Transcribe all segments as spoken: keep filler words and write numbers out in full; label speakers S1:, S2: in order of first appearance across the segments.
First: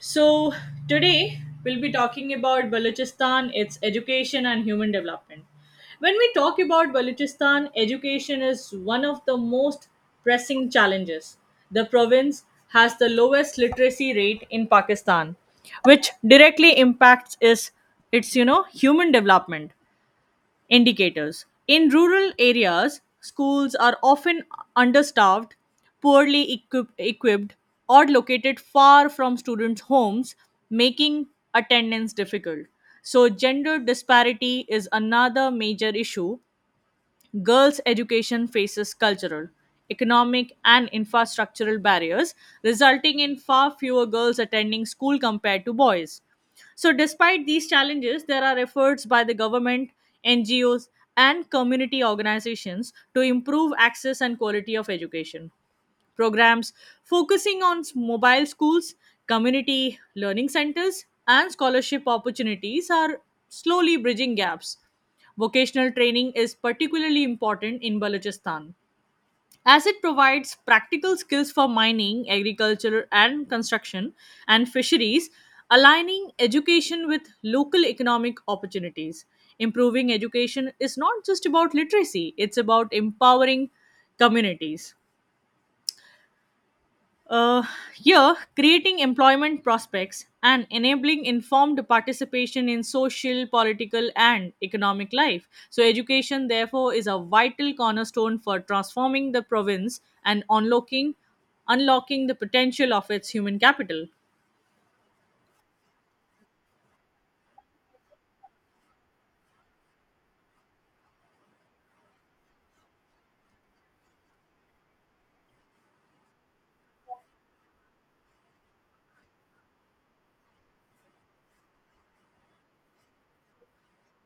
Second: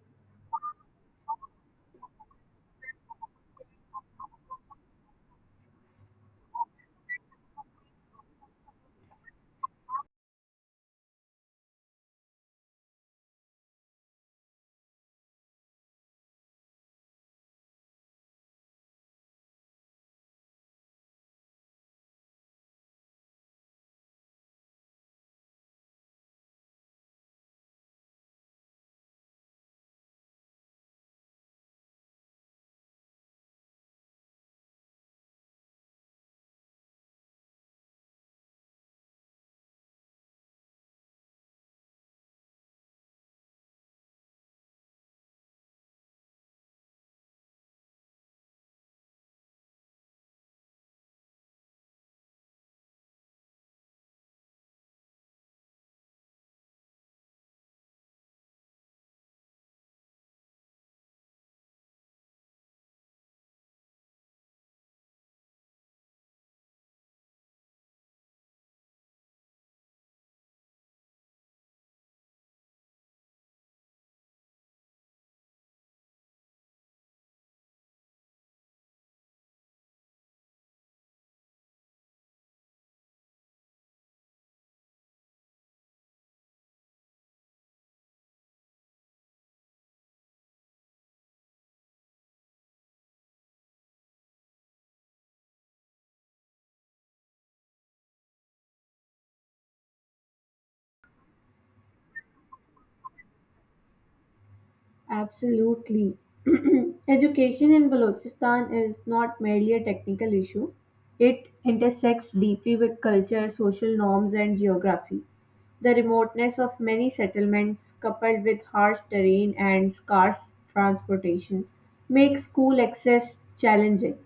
S1: So, today we'll be talking about Balochistan, its education and human development. When we talk about Balochistan, education is one of the most pressing challenges. The province has the lowest literacy rate in Pakistan, which directly impacts is its you know human development indicators. In rural areas, schools are often understaffed, poorly equip- equipped, or located far from students' homes, making attendance difficult. So, gender disparity is another major issue. Girls' education faces cultural, economic, and infrastructural barriers, resulting in far fewer girls attending school compared to boys. So, despite these challenges, there are efforts by the government, N G Os, and community organizations to improve access and quality of education programs focusing on s- mobile schools, community learning centers, and scholarship opportunities are slowly bridging gaps. Vocational training is particularly important in Balochistan as it provides practical skills for mining, agriculture, and construction and fisheries, aligning education with local economic opportunities. Improving education is not just about literacy, it's about empowering communities. Uh, Here, creating employment prospects and enabling informed participation in social, political, and economic life. So, education, therefore, is a vital cornerstone for transforming the province and unlocking, unlocking the potential of its human capital.
S2: Absolutely. Education in Balochistan is not merely a technical issue, it intersects deeply with culture, social norms, and geography. The remoteness of many settlements, coupled with harsh terrain and scarce transportation, makes school access challenging.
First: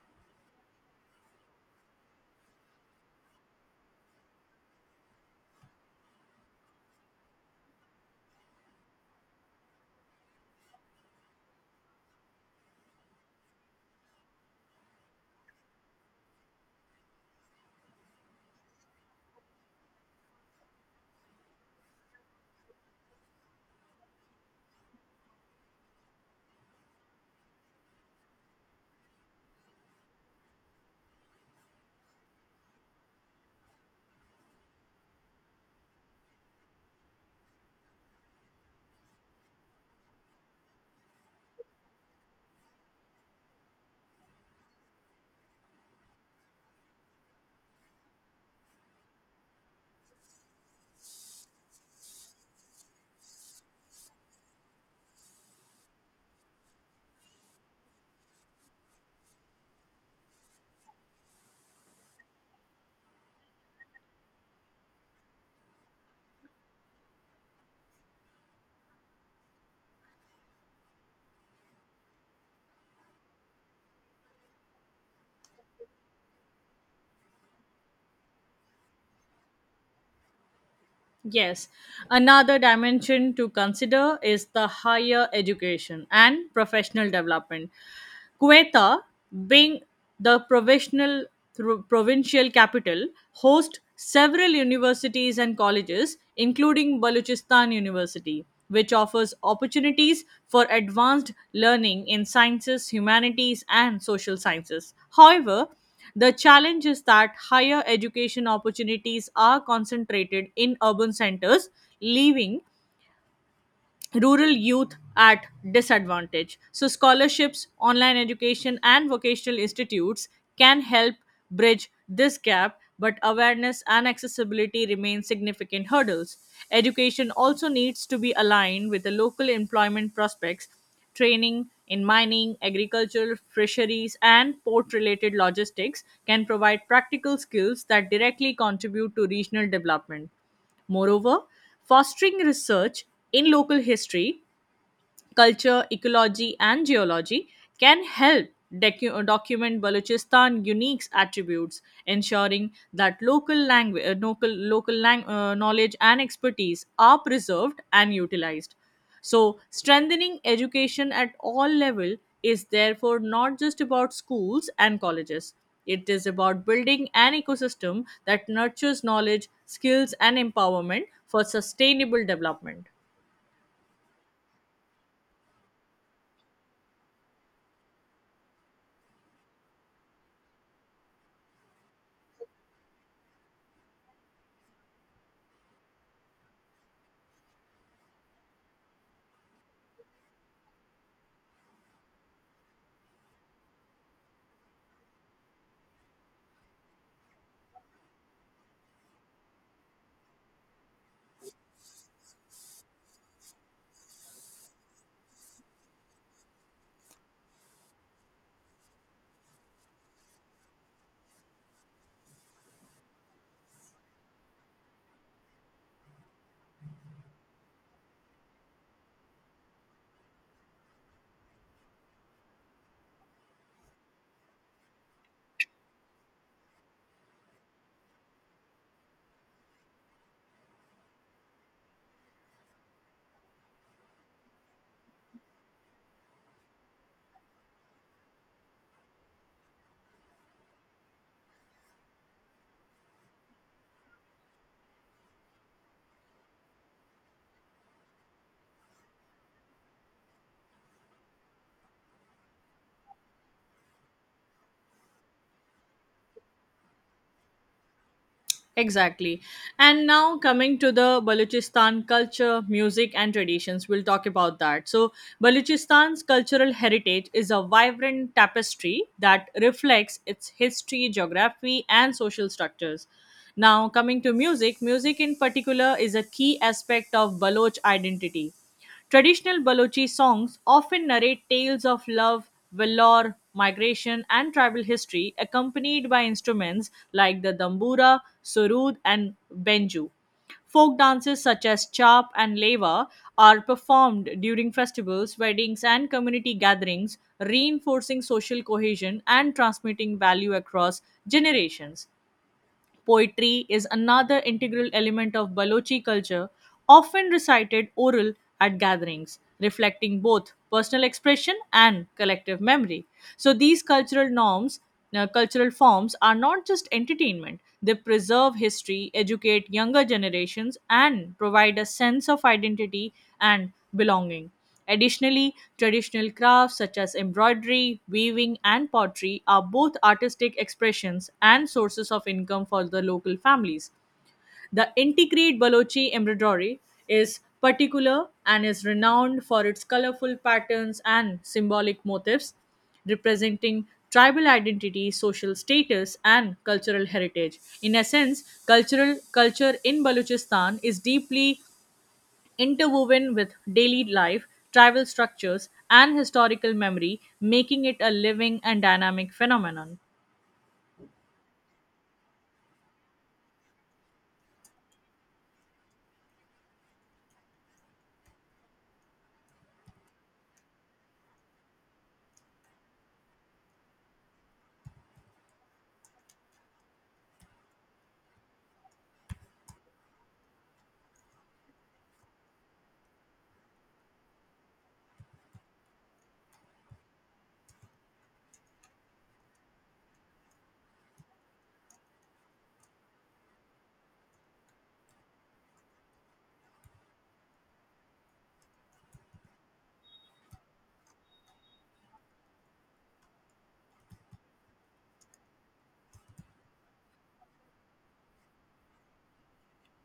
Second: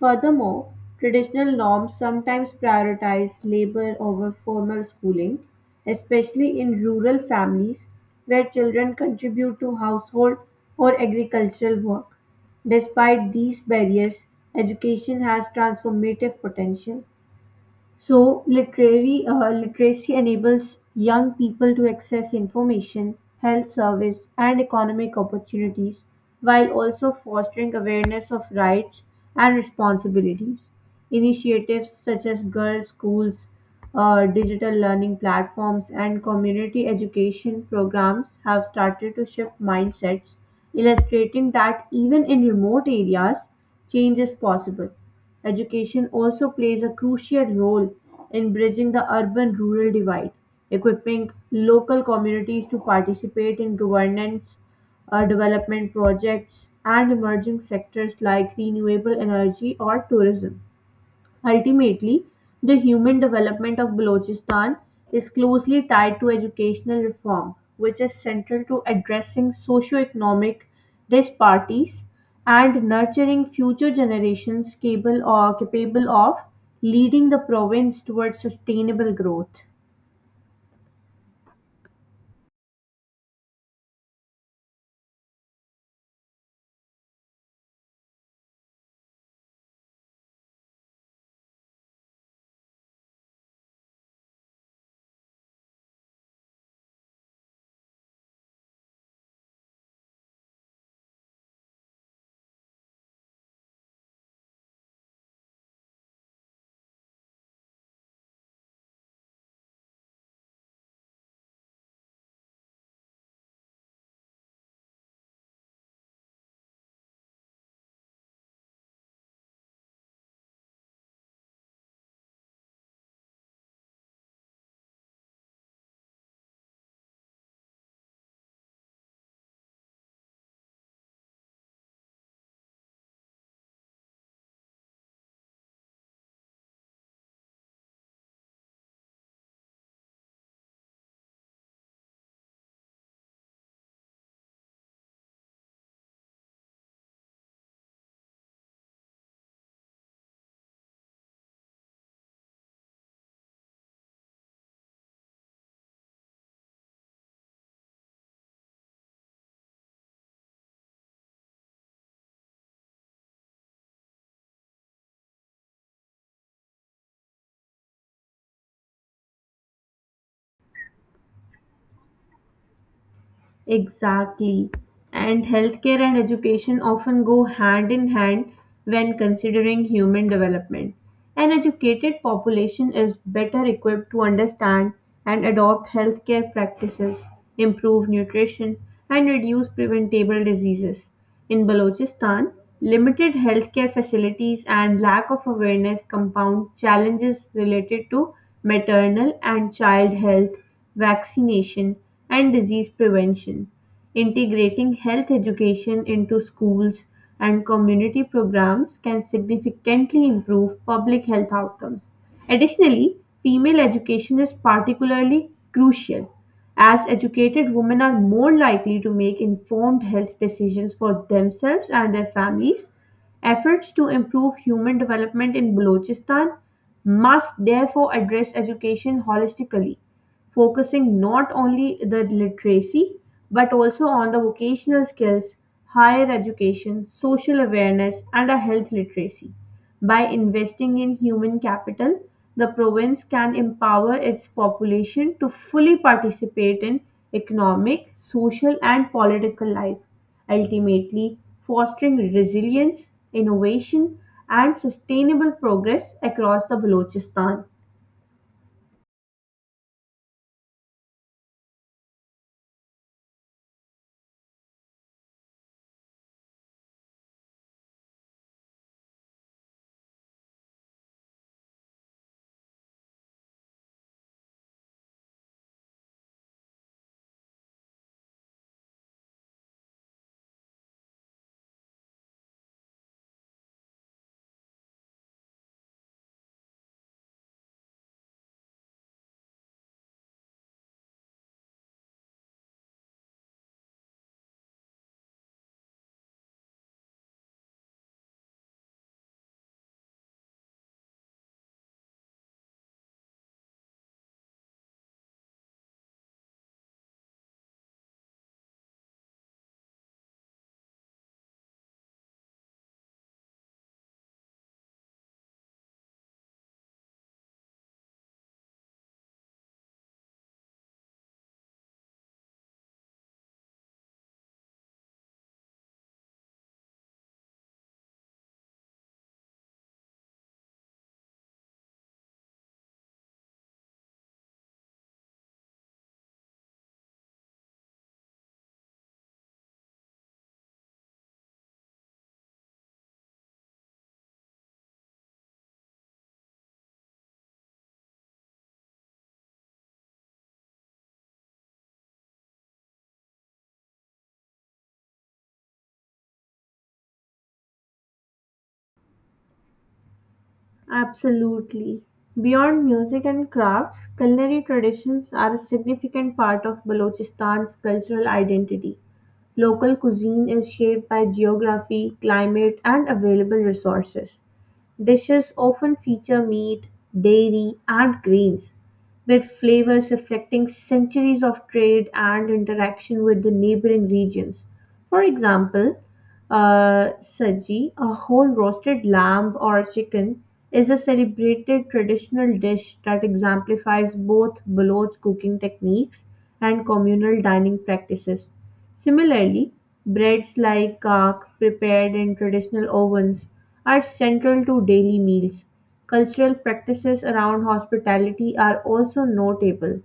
S2: Furthermore, traditional norms sometimes prioritize labor over formal schooling, especially in rural families where children contribute to household or agricultural work. Despite these barriers, education has transformative potential. So, literary uh, literacy enables young people to access information, health service, and economic opportunities, while also fostering awareness of rights and responsibilities. Initiatives such as girls' schools, uh, digital learning platforms, and community education programs have started to shift mindsets, illustrating that even in remote areas, change is possible. Education also plays a crucial role in bridging the urban rural divide, equipping local communities to participate in governance, uh, development projects, and emerging sectors like renewable energy or tourism. Ultimately, the human development of Balochistan is closely tied to educational reform, which is central to addressing socio-economic disparities and nurturing future generations capable, or capable of leading the province towards sustainable growth.
S1: Yes, another dimension to consider is the higher education and professional development. Quetta, being the provisional thro- provincial capital, hosts several universities and colleges, including Balochistan University, which offers opportunities for advanced learning in sciences, humanities, and social sciences. However, the challenge is that higher education opportunities are concentrated in urban centers, leaving rural youth at disadvantage. So, scholarships, online education, and vocational institutes can help bridge this gap, but awareness and accessibility remain significant hurdles. Education also needs to be aligned with the local employment prospects, training in mining, agriculture, fisheries, and port related logistics can provide practical skills that directly contribute to regional development. Moreover, fostering research in local history culture, ecology, and geology, can help docu- document Balochistan unique attributes, ensuring that local language, local local lang- uh, knowledge and expertise are preserved and utilized. So, strengthening education at all level is therefore not just about schools and colleges. It is about building an ecosystem that nurtures knowledge, skills, and empowerment for sustainable development.
S2: Exactly. And healthcare and education often go hand in hand when considering human development. An educated population is better equipped to understand and adopt healthcare practices, improve nutrition, and reduce preventable diseases. In Balochistan, limited healthcare facilities and lack of awareness compound challenges related to maternal and child health, vaccination, and disease prevention. Integrating health education into schools and community programs can significantly improve public health outcomes. Additionally, female education is particularly crucial as educated women are more likely to make informed health decisions for themselves and their families. Efforts to improve human development in Balochistan must therefore address education holistically, focusing not only the literacy but also on the vocational skills, higher education, social awareness and a health literacy. By investing in human capital, the province can empower its population to fully participate in economic, social, and political life, ultimately fostering resilience, innovation, and sustainable progress across the Balochistan.
S1: Exactly. And now coming to the Balochistan culture, music, and traditions, we'll talk about that. So, Balochistan's cultural heritage is a vibrant tapestry that reflects its history, geography, and social structures. Now, coming to music, music in particular is a key aspect of Baloch identity. Traditional Balochi songs often narrate tales of love, valor, migration, and tribal history, accompanied by instruments like the dambura, surud, and benju. Folk dances such as chap and leva are performed during festivals, weddings, and community gatherings, reinforcing social cohesion and transmitting value across generations. Poetry is another integral element of Balochi culture, often recited oral at gatherings, reflecting both personal expression and collective memory. So these cultural norms, uh, cultural forms are not just entertainment, they preserve history, educate younger generations, and provide a sense of identity and belonging. Additionally, traditional crafts such as embroidery, weaving, and pottery are both artistic expressions and sources of income for the local families. The integrate Balochi embroidery is particular and is renowned for its colorful patterns and symbolic motifs representing tribal identity, social status, and cultural heritage. In essence, cultural culture in Balochistan is deeply interwoven with daily life, tribal structures, and historical memory, making it a living and dynamic phenomenon.
S2: Absolutely. Beyond music and crafts, culinary traditions are a significant part of Balochistan's cultural identity. Local cuisine is shaped by geography, climate, and available resources. Dishes often feature meat, dairy, and grains, with flavors reflecting centuries of trade and interaction with the neighboring regions. For example, uh, saji, a whole roasted lamb or chicken, is a celebrated traditional dish that exemplifies both Baloch cooking techniques and communal dining practices. Similarly, breads like kak, prepared in traditional ovens, are central to daily meals. Cultural practices around hospitality are also notable.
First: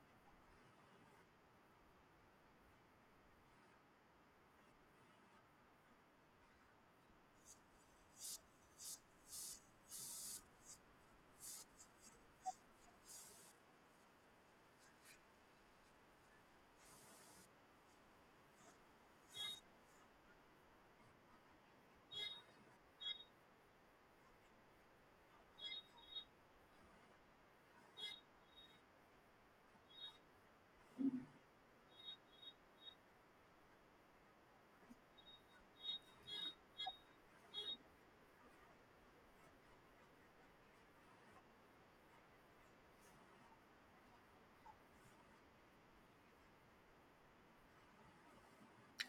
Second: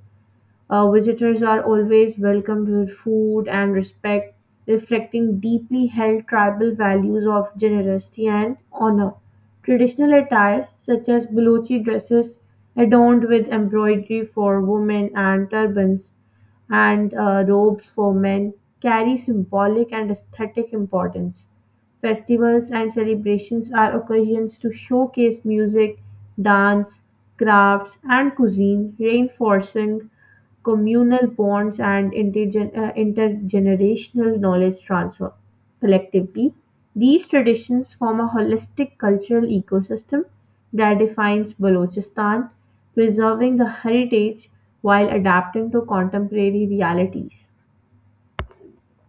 S2: Uh, visitors are always welcomed with food and respect, reflecting deeply held tribal values of generosity and honor. Traditional attire, such as Balochi dresses adorned with embroidery for women and turbans and uh, robes for men, carry symbolic and aesthetic importance. Festivals and celebrations are occasions to showcase music, dance, crafts, and cuisine, reinforcing communal bonds and intergen- uh, intergenerational knowledge transfer. Collectively, these traditions form a holistic cultural ecosystem that defines Balochistan, preserving the heritage while adapting to contemporary realities.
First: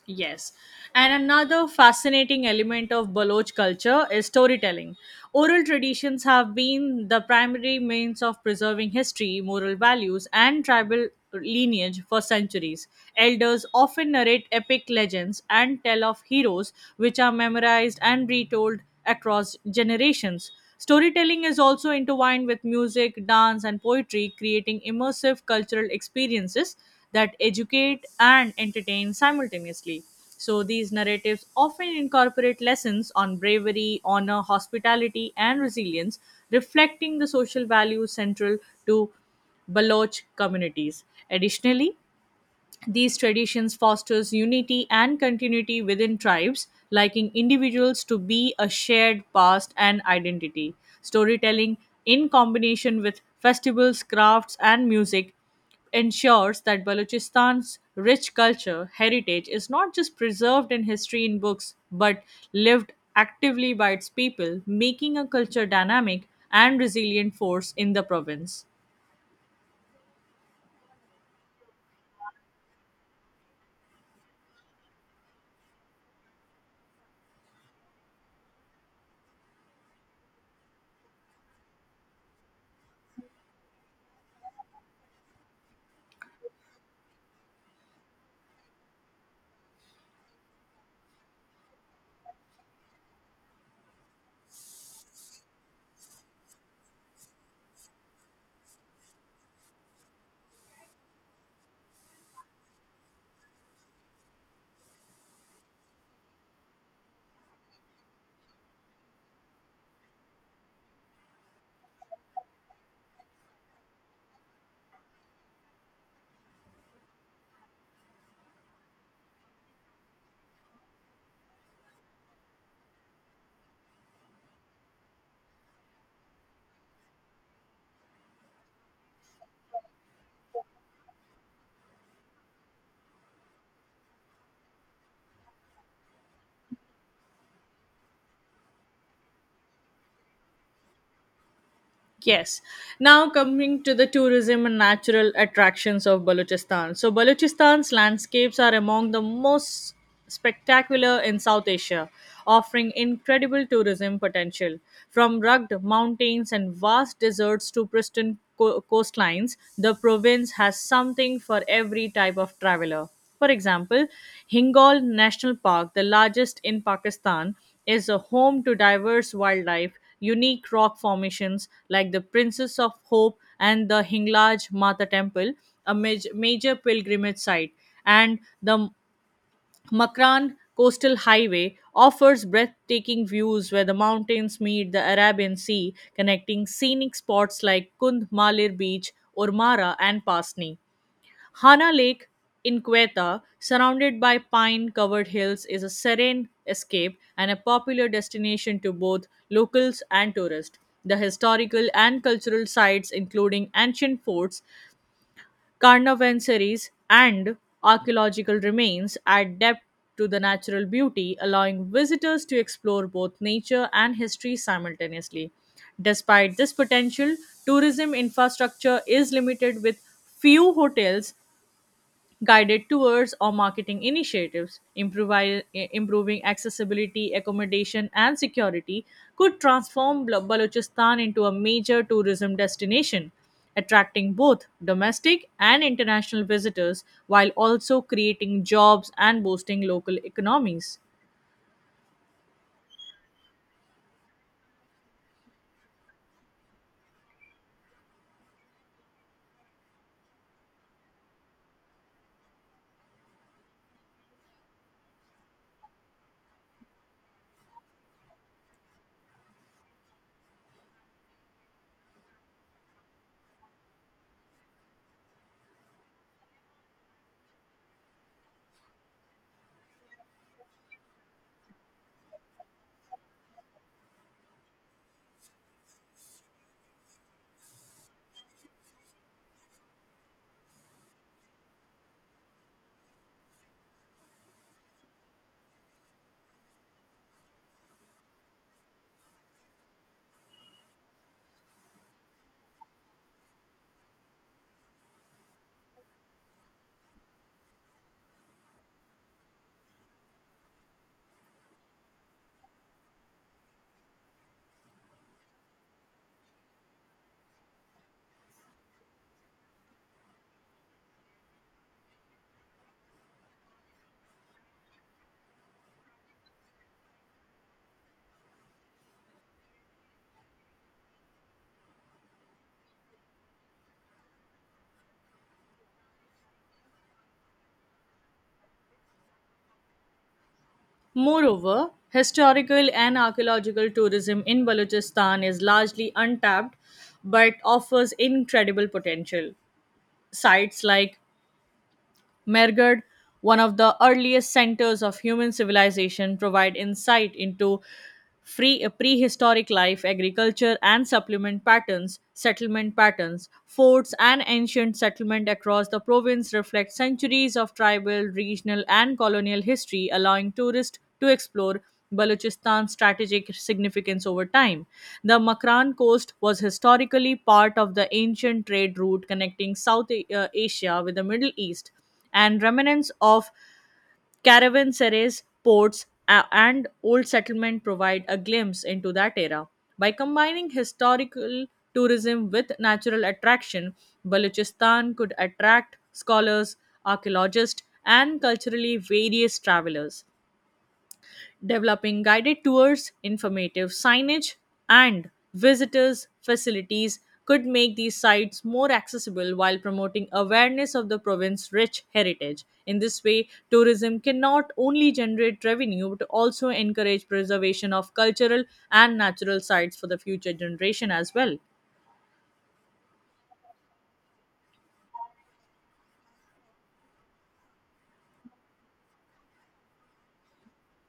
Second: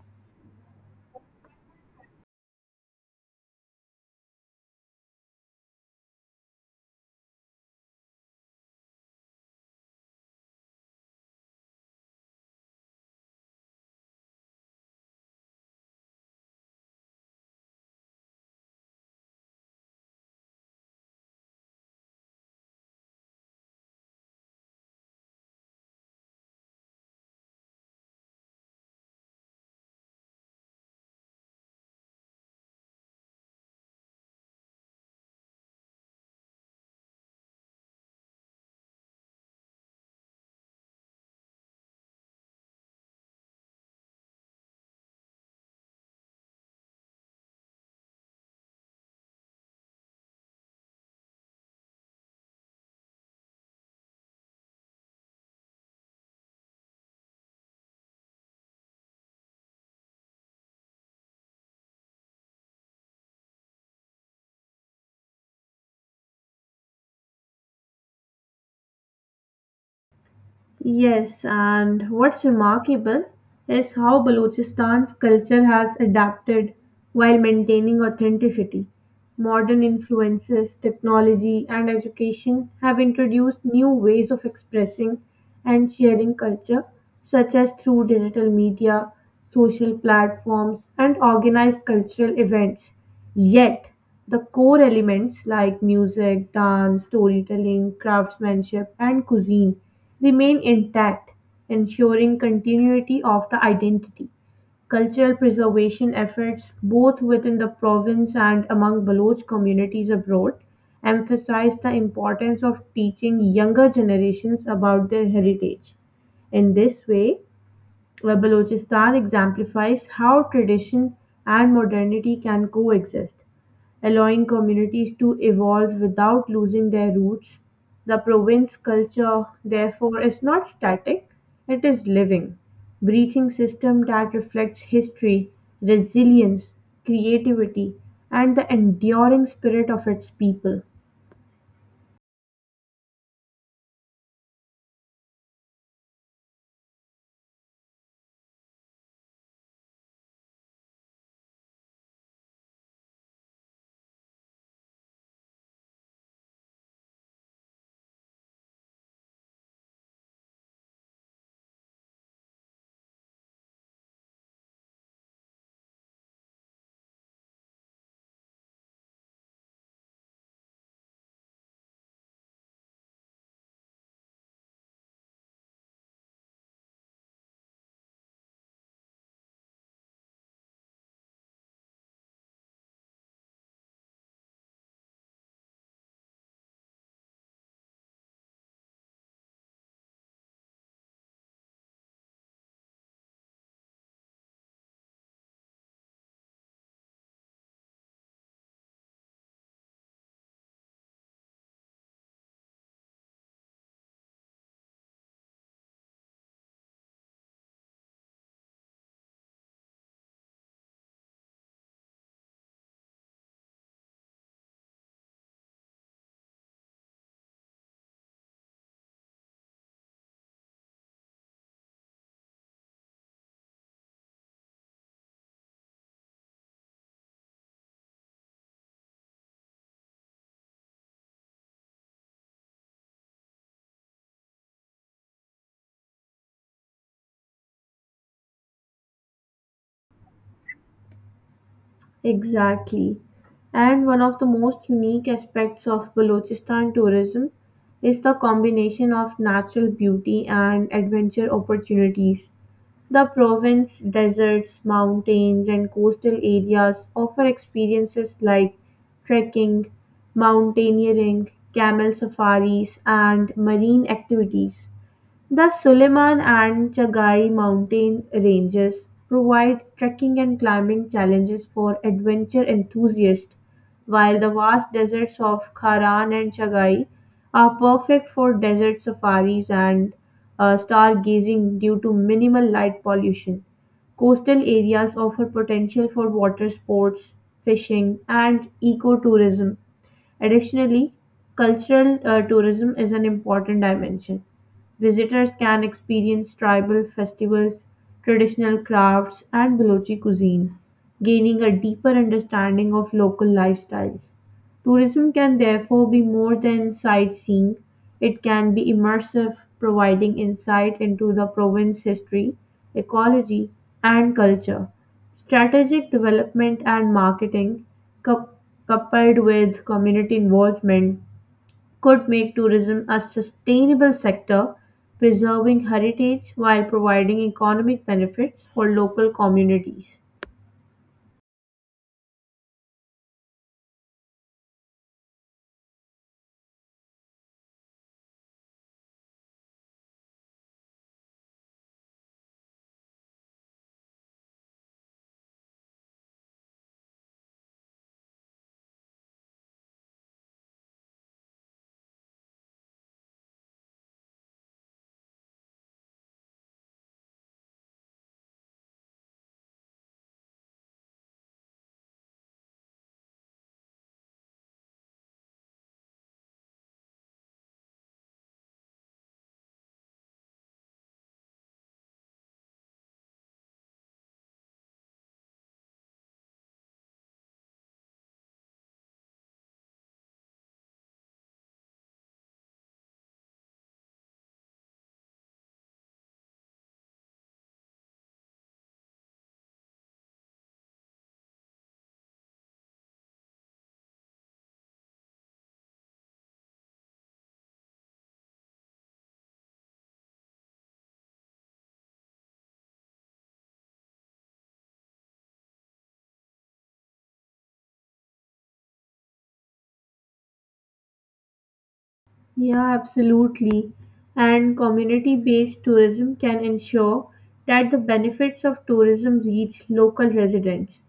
S1: Yes. And another fascinating element of Baloch culture is storytelling. Oral traditions have been the primary means of preserving history, moral values, and tribal lineage for centuries. Elders often narrate epic legends and tell of heroes, which are memorized and retold across generations. Storytelling is also intertwined with music, dance, and poetry, creating immersive cultural experiences that educate and entertain simultaneously. So these narratives often incorporate lessons on bravery, honor, hospitality, and resilience, reflecting the social values central to Baloch communities. Additionally, these traditions fosters unity and continuity within tribes liking individuals to be a shared past and identity, storytelling in combination with festivals crafts and music ensures that balochistan's rich culture heritage is not just preserved in history in books but lived actively by its people making a culture dynamic and resilient force in the province.
S2: Yes, and what's remarkable is how Balochistan's culture has adapted while maintaining authenticity. Modern influences, technology, and education have introduced new ways of expressing and sharing culture, such as through digital media, social platforms, and organized cultural events. Yet, the core elements like music, dance, storytelling, craftsmanship, and cuisine remain intact, ensuring continuity of the identity. Cultural preservation efforts, both within the province and among Baloch communities abroad, emphasize the importance of teaching younger generations about their heritage. In this way, where Balochistan exemplifies how tradition and modernity can coexist, allowing communities to evolve without losing their roots. The province culture, therefore, is not static, it is living, breathing system that reflects history, resilience, creativity, and the enduring spirit of its people.
S1: Yes. Now coming to the tourism and natural attractions of Balochistan. So Balochistan's landscapes are among the most spectacular in South Asia, offering incredible tourism potential. From rugged mountains and vast deserts to pristine co- coastlines, the province has something for every type of traveler. For example, Hingal National Park, the largest in Pakistan, is a home to diverse wildlife, unique rock formations like the Princess of Hope and the Hinglaj Mata Temple, a maj- major pilgrimage site, and the Makran Coastal Highway offers breathtaking views where the mountains meet the Arabian Sea, connecting scenic spots like Kund Malir Beach, Urmara, and Pasni. Hana Lake in Quetta, surrounded by pine covered hills, is a serene escape and a popular destination to both locals and tourists. The historical and cultural sites, including ancient forts, carnavansaries, and archaeological remains, add depth to the natural beauty, allowing visitors to explore both nature and history simultaneously. Despite this potential, tourism infrastructure is limited with few hotels guided tours or marketing initiatives improvi- improving accessibility accommodation and security could transform Bal- balochistan into a major tourism destination attracting both domestic and international visitors while also creating jobs and boosting local economies.
S2: Exactly. And one of the most unique aspects of Balochistan tourism is the combination of natural beauty and adventure opportunities. The province, deserts, mountains, and coastal areas offer experiences like trekking, mountaineering, camel safaris, and marine activities. The Suleiman and Chagai mountain ranges provide trekking and climbing challenges for adventure enthusiasts, while the vast deserts of Kharan and Chagai are perfect for desert safaris and uh, stargazing due to minimal light pollution. Coastal areas offer potential for water sports, fishing, and ecotourism. Additionally, cultural uh, tourism is an important dimension. Visitors can experience tribal festivals, traditional crafts, and Balochi cuisine, gaining a deeper understanding of local lifestyles. Tourism can therefore be more than sightseeing; it can be immersive, providing insight into the province's history, ecology, and culture. Strategic development and marketing, coup- coupled with community involvement, could make tourism a sustainable sector, preserving heritage while providing economic benefits for local communities.
S1: Moreover, historical and archaeological tourism in Balochistan is largely untapped but offers incredible potential. Sites like Mergard, one of the earliest centers of human civilization, provide insight into free, prehistoric life, agriculture and supplement patterns, settlement patterns. Forts and ancient settlement across the province reflect centuries of tribal, regional and colonial history, allowing tourists to explore Balochistan's strategic significance over time. The Makran coast was historically part of the ancient trade route connecting South uh, Asia with the Middle East and remnants of caravanserais, ports, a- and old settlement provide a glimpse into that era. By combining historical tourism with natural attraction, Balochistan could attract scholars, archaeologists, and culturally various travelers developing guided tours, informative signage, and visitors' facilities could make these sites more accessible while promoting awareness of the province's rich heritage. In this way, tourism can not only generate revenue but also encourage preservation of cultural and natural sites for the future generation as well.
S2: Yeah, absolutely. And community based tourism can ensure that the benefits of tourism reach local residents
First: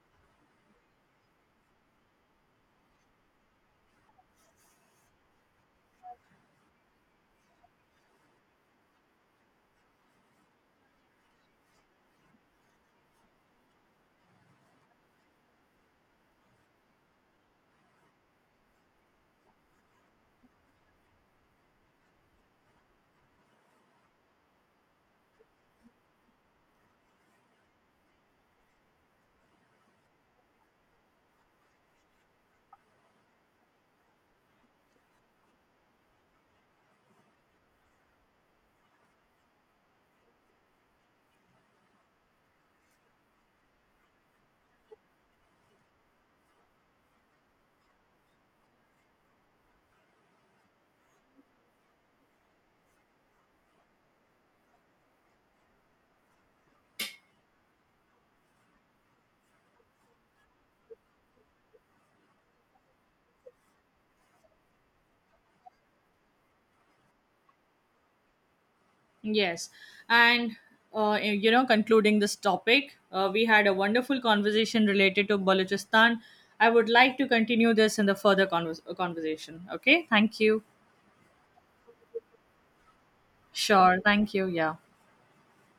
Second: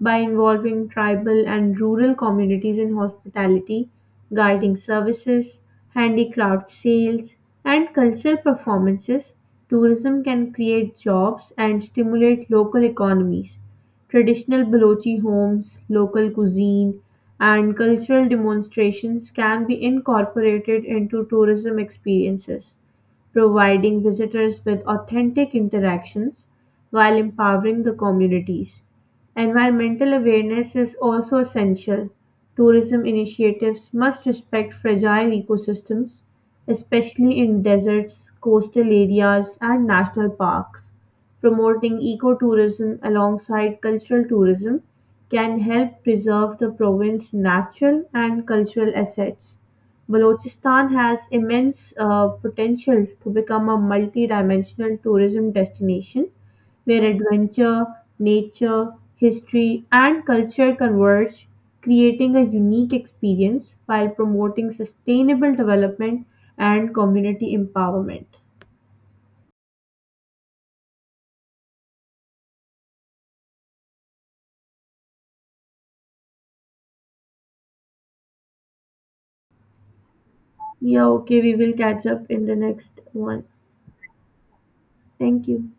S2: by involving tribal and rural communities in hospitality, guiding services, handicraft sales, and cultural performances. Tourism can create jobs and stimulate local economies. Traditional Balochi homes, local cuisine, and cultural demonstrations can be incorporated into tourism experiences, providing visitors with authentic interactions while empowering the communities. Environmental awareness is also essential. Tourism initiatives must respect fragile ecosystems, especially in deserts, coastal areas, and national parks promoting ecotourism alongside cultural tourism can help preserve the province's natural and cultural assets. Balochistan has immense uh, potential to become a multi-dimensional tourism destination where adventure, nature, history, and culture converge, creating a unique experience while promoting sustainable development and community empowerment.
S1: Yes. And, uh, you know, concluding this topic, uh, we had a wonderful conversation related to Balochistan. I would like to continue this in the further convers- conversation. Okay. Thank you.
S2: Yeah, okay, we will catch up in the next one.
S1: Sure. Thank you. Yeah.
S2: Thank you.